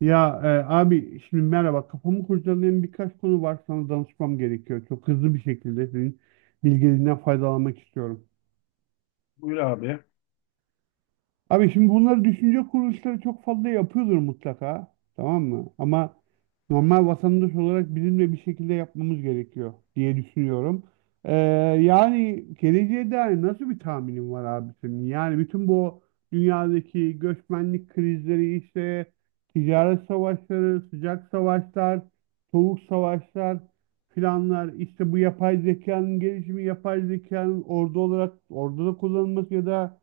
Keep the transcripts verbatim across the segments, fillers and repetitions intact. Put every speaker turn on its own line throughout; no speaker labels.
Ya, e, abi şimdi merhaba kafamı kurcalayan birkaç konu var sana danışmam gerekiyor. Çok hızlı bir şekilde senin bilgilerinden faydalanmak istiyorum.
Buyur abi.
Abi şimdi bunları düşünce kuruluşları çok fazla yapıyordur mutlaka. Tamam mı? Ama normal vatandaş olarak bizim de bir şekilde yapmamız gerekiyor diye düşünüyorum. Ee, Yani geleceğe dair nasıl bir tahminin var abi senin? Yani bütün bu dünyadaki göçmenlik krizleri, işte ticaret savaşları, sıcak savaşlar, soğuk savaşlar filanlar, işte bu yapay zekanın gelişimi, yapay zekanın ordu olarak orduda kullanılması ya da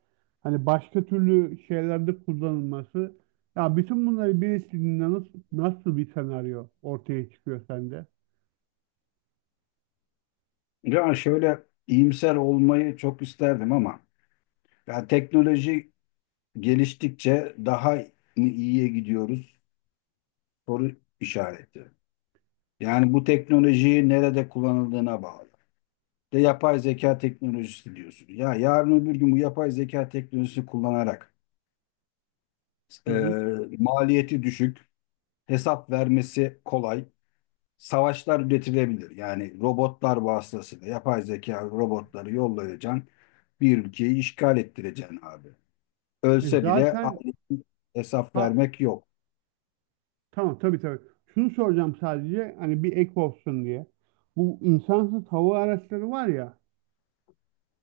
Hani başka türlü şeylerde kullanılması. Ya bütün bunları birleştirdiğinde nasıl, nasıl bir senaryo ortaya çıkıyor sende?
Ya şöyle iyimser olmayı çok isterdim ama ya teknoloji geliştikçe daha mı iyiye gidiyoruz? Soru işareti. Yani bu teknolojiyi nerede kullanıldığına bağlı. De yapay zeka teknolojisi diyorsun. Ya yarın öbür gün bu yapay zeka teknolojisi kullanarak
Hı
e,
hı.
maliyeti düşük, hesap vermesi kolay, savaşlar üretilebilir. Yani robotlar vasıtasıyla yapay zeka robotları yollayacaksın. Bir ülkeyi işgal ettireceksin abi.
E
Ölse bile
zaten
ailesine hesap
ha,
vermek yok.
tamam, tabii tabii. Şunu soracağım sadece hani bir ek olsun diye. Bu insansız hava araçları var ya,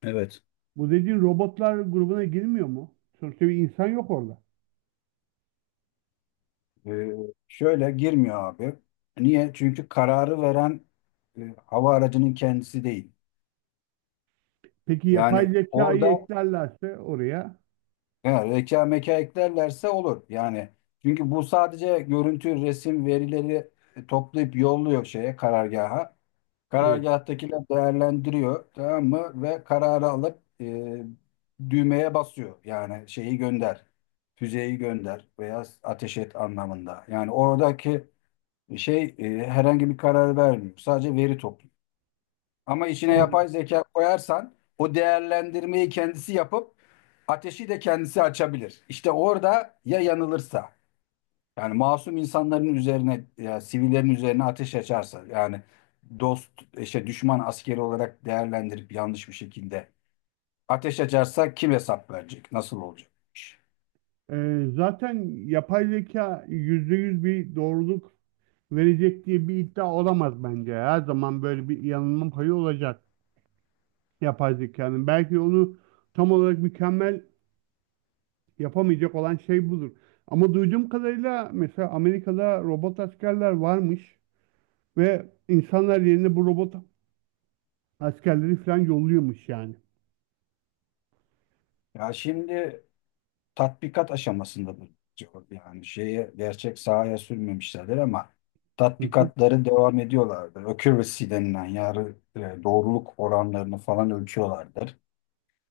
Evet.
bu dediğin robotlar grubuna girmiyor mu? Sonuçta bir insan yok orada.
Ee, şöyle girmiyor abi. Niye? Çünkü kararı veren e, hava aracının kendisi değil.
Peki yapay
Yani
zekayı
orada
eklerlerse oraya?
he, reka meka eklerlerse olur. Yani çünkü bu sadece görüntü, resim, verileri e, toplayıp yolluyor şeye, karargaha.
Evet.
Karargâhtakiler değerlendiriyor, tamam mı? Ve kararı alıp e, düğmeye basıyor. Yani şeyi gönder, füzeyi gönder veya ateş et anlamında. Yani oradaki şey e, herhangi bir karar vermiyor. Sadece veri topluyor. Ama içine
Anladım.
yapay zeka koyarsan o değerlendirmeyi kendisi yapıp ateşi de kendisi açabilir. İşte orada ya yanılırsa. Yani masum insanların üzerine, ya, sivillerin üzerine ateş açarsa, yani dost, işte düşman askeri olarak değerlendirip yanlış bir şekilde ateş açarsa kim hesap verecek? Nasıl olacak bu iş?
E, zaten yapay zeka yüzde yüz bir doğruluk verecek diye bir iddia olamaz bence. Her zaman böyle bir yanılma payı olacak yapay zekanın. Belki onu tam olarak mükemmel yapamayacak olan şey budur. Ama duyduğum kadarıyla mesela Amerika'da robot askerler varmış ve insanlar yerine bu robot askerleri falan yolluyormuş yani.
Ya şimdi tatbikat aşamasında bu. Yani şeye gerçek sahaya sürmemişlerdir ama
Hı hı,
tatbikatları devam ediyorlardır. Accuracy denilen yani e, doğruluk oranlarını falan ölçüyorlardır.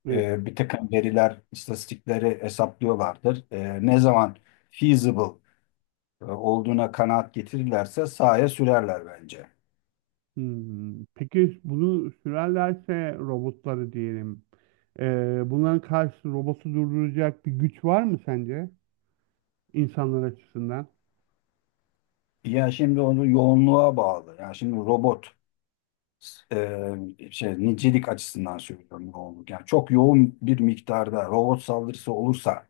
evet.
E, bir takım veriler, istatistikleri hesaplıyorlardır. E, ne zaman feasible e, olduğuna kanaat getirirlerse sahaya sürerler bence.
Hmm, Peki bunu sürerlerse robotları diyelim. Ee, bunların karşı robotu durduracak bir güç var mı sence insanlar açısından?
Ya şimdi onu yoğunluğa bağlı. Yani şimdi robot e, şey, nicelik açısından söylüyorum, yoğunluk. Yani çok yoğun bir miktarda robot saldırısı olursa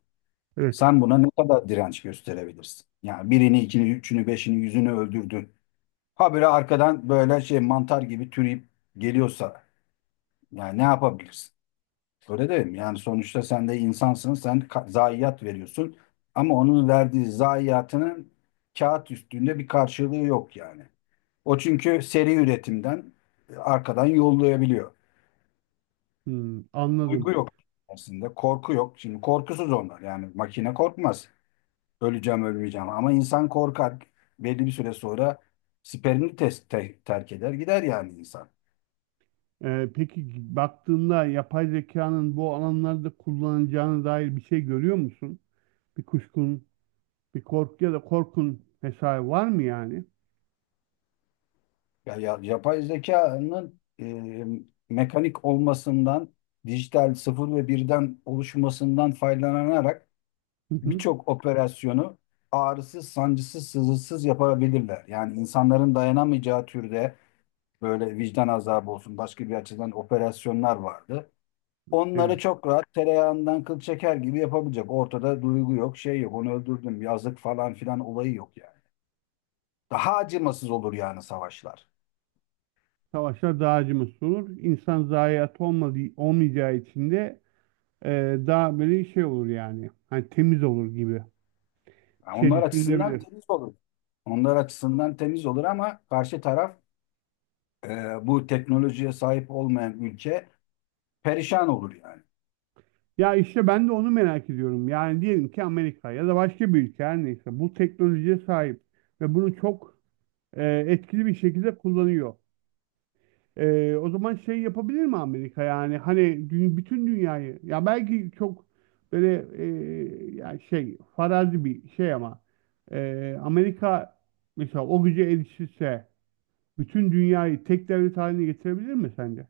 Evet.
sen buna ne kadar direnç gösterebilirsin? Yani birini, ikini, üçünü, beşini, yüzünü öldürdün. Habire arkadan böyle şey mantar gibi türeyip geliyorsa yani ne yapabilirsin? Öyle değil mi? Yani sonuçta sen de insansın, sen ka- zayiat veriyorsun. Ama onun verdiği zayiatının kağıt üstünde bir karşılığı yok yani. O çünkü seri üretimden e, arkadan yollayabiliyor.
Hmm,
Duygu
anladım.
yok aslında, korku yok. Şimdi korkusuz onlar. Yani makine korkmaz. Öleceğim, ölmeyeceğim. Ama insan korkar. Belli bir süre sonra siperini tes- te- terk eder, gider yani insan.
Ee, peki baktığında yapay zekanın bu alanlarda kullanacağına dair bir şey görüyor musun? Bir kuşkun, bir korku ya da korkun vesaire var mı yani?
Ya, ya- yapay zekanın e, mekanik olmasından, dijital sıfır ve birden oluşmasından faydalanarak
Hı hı,
birçok operasyonu ağrısız, sancısız, sızısız yapabilirler. Yani insanların dayanamayacağı türde böyle vicdan azabı olsun, başka bir açıdan operasyonlar vardı. Onları
evet.
çok rahat tereyağından kıl çeker gibi yapabilecek. Ortada duygu yok, şey yok, onu öldürdüm, yazık falan filan olayı yok yani. Daha acımasız olur yani savaşlar.
Savaşlar dağcımız olur. İnsan zayiat olmadığı, olmayacağı için de e, daha böyle şey olur yani. Hani temiz olur gibi
Ha,
bir şey
onlar açısından
düşünülebilir.
temiz olur. Onlar açısından temiz olur ama karşı taraf e, bu teknolojiye sahip olmayan ülke perişan olur yani.
Ya işte ben de onu merak ediyorum. Yani diyelim ki Amerika ya da başka bir ülke her neyse bu teknolojiye sahip ve bunu çok e, etkili bir şekilde kullanıyor. E, o zaman şey yapabilir mi Amerika, yani hani dü- bütün dünyayı, ya belki çok böyle e, yani şey farazi bir şey, ama e, Amerika mesela o güce erişirse bütün dünyayı tek devlet haline getirebilir mi sence?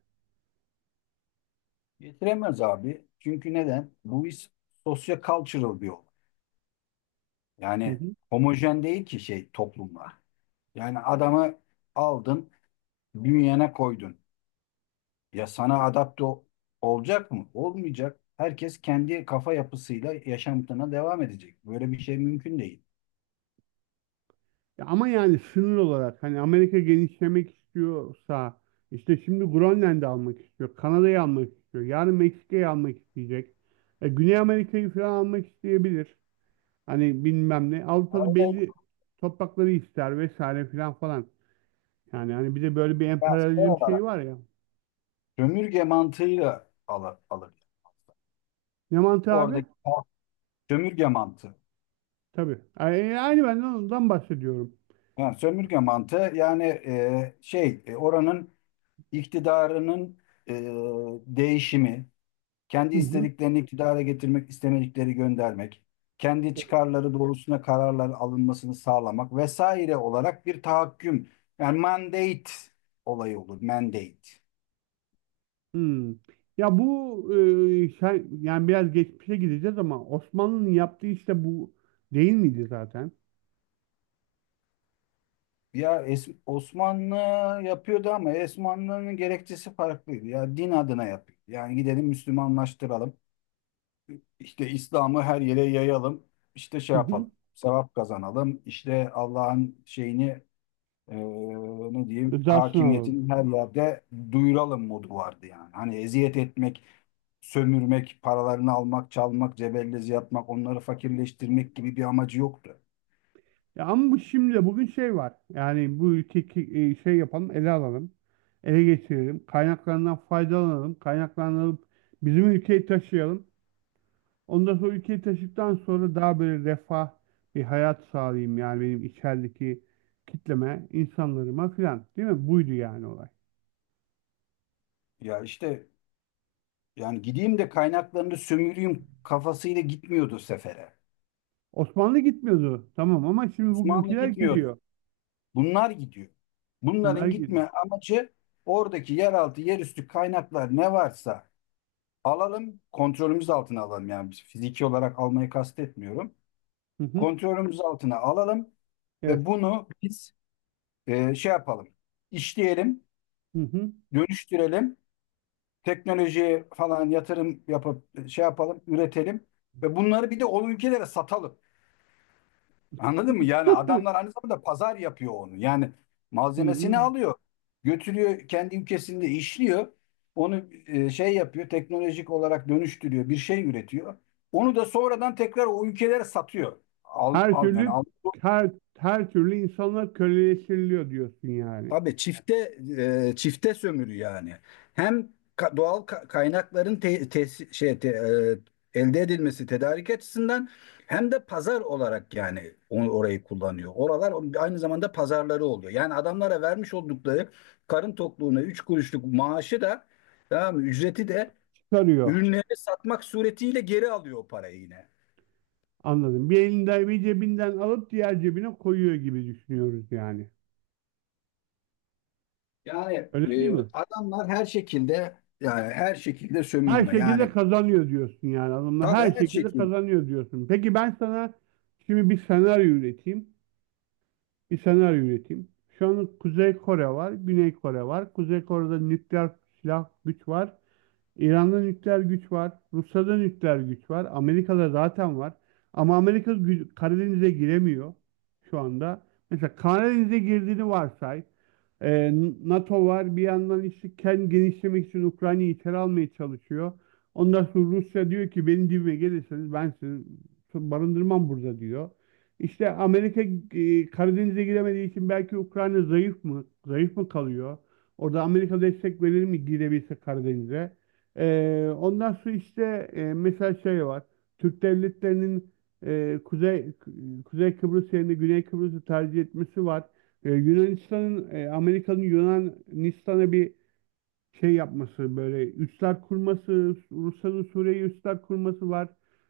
Getiremez abi. Çünkü neden? Bu iş sosyo-cultural bir olay.
Hı
Yani
hı.
homojen değil ki şey toplumlar. Yani adamı aldın, bünyene koydun. Ya sana adapte ol- olacak mı? Olmayacak. Herkes kendi kafa yapısıyla yaşamına devam edecek. Böyle bir şey mümkün değil.
Ya ama yani sınır olarak hani Amerika genişlemek istiyorsa, işte şimdi Grönland'ı almak istiyor, Kanada'yı almak istiyor, yarın Meksika'yı almak isteyecek. E, Güney Amerika'yı falan almak isteyebilir. Hani bilmem ne. Avrupa'da belli toprakları ister vesaire filan falan. Yani hani bir de böyle bir emperyalizm şeyi
Arada-
var ya.
Sömürge mantığıyla alır, alır.
Ne mantığı abi?
Oradaki halk, sömürge mantığı.
Tabii. Ay- Aynı ben de ondan bahsediyorum.
Yani sömürge mantığı, yani e, şey e, oranın iktidarının e, değişimi, kendi
Hı hı.
istediklerini iktidara getirmek, istemedikleri göndermek, kendi çıkarları doğrusuna kararlar alınmasını sağlamak vesaire olarak bir tahakküm. Yani mandate olayı olur. Mandate.
Hmm. Ya bu e, şey- yani biraz geçmişe gideceğiz ama Osmanlı'nın yaptığı işte bu değil miydi zaten?
Ya Es- Osmanlı yapıyordu ama Osmanlı'nın gerekçesi farklıydı. Ya din adına yapıyor. Yani gidelim Müslümanlaştıralım. İşte İslam'ı her yere yayalım. İşte şey
Hı hı.
yapalım. Sevap kazanalım. İşte Allah'ın şeyini e, ne diyeyim,
Rızasını alalım.
hakimiyetini her yerde duyuralım modu vardı yani. Hani eziyet etmek, sömürmek, paralarını almak, çalmak, cebellezi yapmak, onları fakirleştirmek gibi bir amacı yoktu.
Ya ama bu şimdi bugün şey var. Yani bu ülkeyi e, şey yapalım, ele alalım. Ele geçirelim. Kaynaklarından faydalanalım. Kaynaklanıp bizim ülkeyi taşıyalım. Ondan sonra ülkeyi taşıdıktan sonra daha böyle refah bir hayat sağlayayım. Yani benim içerideki kitleme, insanlarıma filan. Değil mi? Buydu yani olay.
Ya işte, yani gideyim de kaynaklarını sömüreyim kafasıyla gitmiyordu sefere.
Osmanlı gitmiyordu. Tamam ama şimdi
Osmanlı
bugünküler
gitmiyordu.
gidiyor.
Bunlar gidiyor.
Bunlar
Bunların
gidiyor.
gitme amacı, oradaki yeraltı, yerüstü kaynaklar ne varsa alalım, kontrolümüz altına alalım. Yani biz fiziki olarak almayı kastetmiyorum.
Hı hı.
Kontrolümüz altına alalım
Evet.
ve bunu biz e, şey yapalım, işleyelim,
Hı hı.
dönüştürelim, teknolojiye falan yatırım yapıp e, şey yapalım, üretelim ve bunları bir de o ülkelere satalım. Anladın mı? Yani adamlar aynı zamanda pazar yapıyor onu. Yani
Hı hı.
malzemesini alıyor, götürüyor, kendi ülkesinde işliyor. Onu e, şey yapıyor, teknolojik olarak dönüştürüyor, bir şey üretiyor. Onu da sonradan tekrar o ülkelere satıyor. Al,
Her
al yani
türlü
al.
her her türlü insanlar köleleştiriliyor diyorsun yani.
Abi çifte e, çifte sömürü yani. Hem ka- doğal ka- kaynakların te- tes- şey te- e, elde edilmesi, tedarik açısından, hem de pazar olarak, yani onu, orayı kullanıyor. Oralar aynı zamanda pazarları oluyor. Yani adamlara vermiş oldukları karın tokluğuna üç kuruşluk maaşı da, tamam mı, ücreti de
Çıkarıyor.
ürünleri satmak suretiyle geri alıyor o parayı yine.
Anladım. Bir elinden bir cebinden alıp diğer cebine koyuyor gibi düşünüyoruz yani.
Yani
Öyle değil
e,
mi?
adamlar her şekilde, yani her şekilde
Her
sömürme.
şekilde
Yani
kazanıyor diyorsun yani adamlar.
tabii
Her
her
şekilde
şekilde.
kazanıyor diyorsun. Peki ben sana şimdi bir senaryo üreteyim. Bir senaryo üreteyim. Şu an Kuzey Kore var, Güney Kore var. Kuzey Kore'de nükleer silah güç var. İran'da nükleer güç var. Rusya'da nükleer güç var. Amerika'da zaten var. Ama Amerika gü- Karadeniz'e giremiyor şu anda. Mesela Karadeniz'e girdiğini varsay. Ee, NATO var. Bir yandan işte kendi genişlemek için Ukrayna'yı içeri almaya çalışıyor. Ondan sonra Rusya diyor ki benim dibime gelirseniz ben sizi barındırmam burada diyor. İşte Amerika e, Karadeniz'e giremediği için belki Ukrayna zayıf mı? Zayıf mı kalıyor? Orada Amerika destek verir mi girebilse Karadeniz'e? Ee, ondan sonra işte e, mesela şey var. Türk devletlerinin e, Kuzey Kuzey Kıbrıs yerine Güney Kıbrıs'ı tercih etmesi var. E, Yunanistan'ın e, Amerika'nın Yunanistan'a bir şey yapması, böyle üsler kurması, Rusya'nın Suriye'ye üsler kurması var.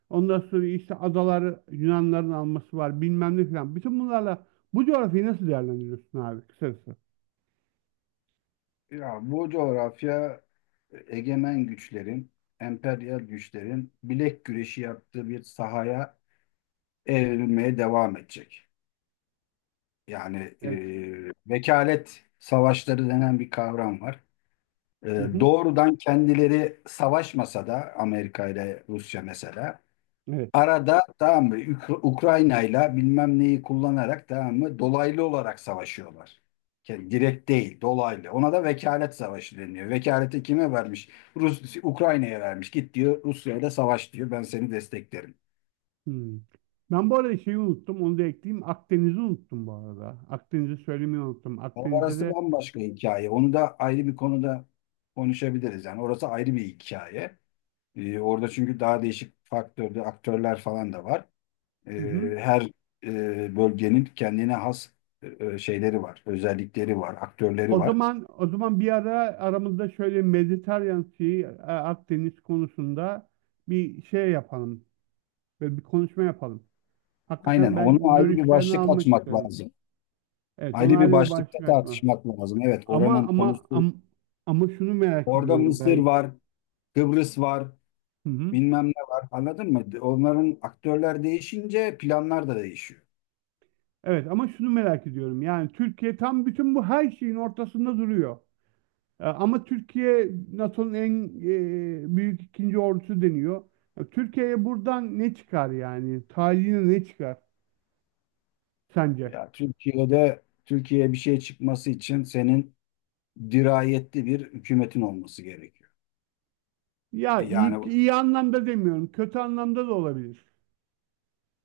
Ondan sonra işte adalar Yunanların alması var, bilmem ne filan. Bütün bunlarla bu coğrafyayı nasıl değerlendiriyorsun abi kısacası?
Ya bu coğrafya egemen güçlerin, emperyal güçlerin bilek güreşi yaptığı bir sahaya evrilmeye devam edecek. Yani
Evet.
e, vekalet savaşları denen bir kavram var. E,
Hı hı.
doğrudan kendileri savaşmasa da Amerika ile Rusya mesela
Evet.
arada, tamam mı, Ük- Ukrayna'yla bilmem neyi kullanarak, tamam mı, dolaylı olarak savaşıyorlar. Yani direkt değil, dolaylı. Ona da vekalet savaşı deniyor. Vekaleti kime vermiş? Rus Ukrayna'ya vermiş. Git diyor, Rusya'yla savaş diyor. Ben seni desteklerim.
Hmm. Ben bu arada şeyi unuttum, onu da ekleyeyim. Akdeniz'i unuttum bu arada. Akdeniz'i söylemeyi unuttum.
Ama
Akdeniz'de
orası
de
bambaşka hikaye. Onu da ayrı bir konuda konuşabiliriz. Yani orası ayrı bir hikaye. Ee, orada çünkü daha değişik faktörde aktörler falan da var. E,
hı hı.
her e, bölgenin kendine has e, şeyleri var, özellikleri var, aktörleri
O
var.
zaman o zaman bir ara aramızda şöyle Mediterranean Sea, e, Akdeniz konusunda bir şey yapalım. Böyle bir konuşma yapalım.
Aynen,
Hakikaten
onu
ben
ayrı bir
görüşlerini
başlık
almak
açmak
isterim.
lazım.
Evet, ona
Ayrı bir
ayrı bir
başlıkta
başlık açma.
tartışmak lazım. Evet,
Ama
oranın
ama
konusu.
ama, ama şunu merak
Orada
ediyorum
Mısır
ben.
var, Kıbrıs var,
Hı hı.
bilmem ne var. Anladın mı? Onların aktörler değişince planlar da değişiyor.
Evet, ama şunu merak ediyorum. Yani Türkiye tam bütün bu her şeyin ortasında duruyor. E, Ama Türkiye NATO'nun en e, büyük ikinci ordusu deniyor. Ya, Türkiye'ye buradan ne çıkar yani? Tarihine ne çıkar sence?
Ya Türkiye'de Türkiye'ye bir şey çıkması için senin dirayetli bir hükümetin olması gerekiyor.
Ya
E,
iyi,
Yani,
iyi anlamda demiyorum. Kötü anlamda da olabilir.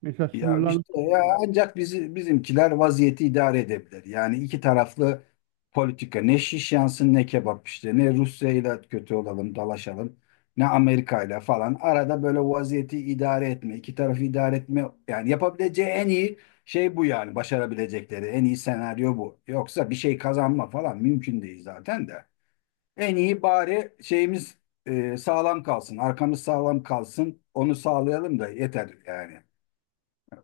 Mesela
ya
sınırlar
işte, ya ancak bizi bizimkiler vaziyeti idare edebilir. Yani iki taraflı politika, ne şiş yansın ne kebap, işte ne Rusya ile kötü olalım, dalaşalım, ne Amerika ile falan, arada böyle vaziyeti idare etme, iki tarafı idare etme, yani yapabileceği en iyi şey bu, yani başarabilecekleri en iyi senaryo bu. Yoksa bir şey kazanma falan mümkün değil zaten de. En iyi bari şeyimiz e, sağlam kalsın, arkamız sağlam kalsın, onu sağlayalım da yeter yani.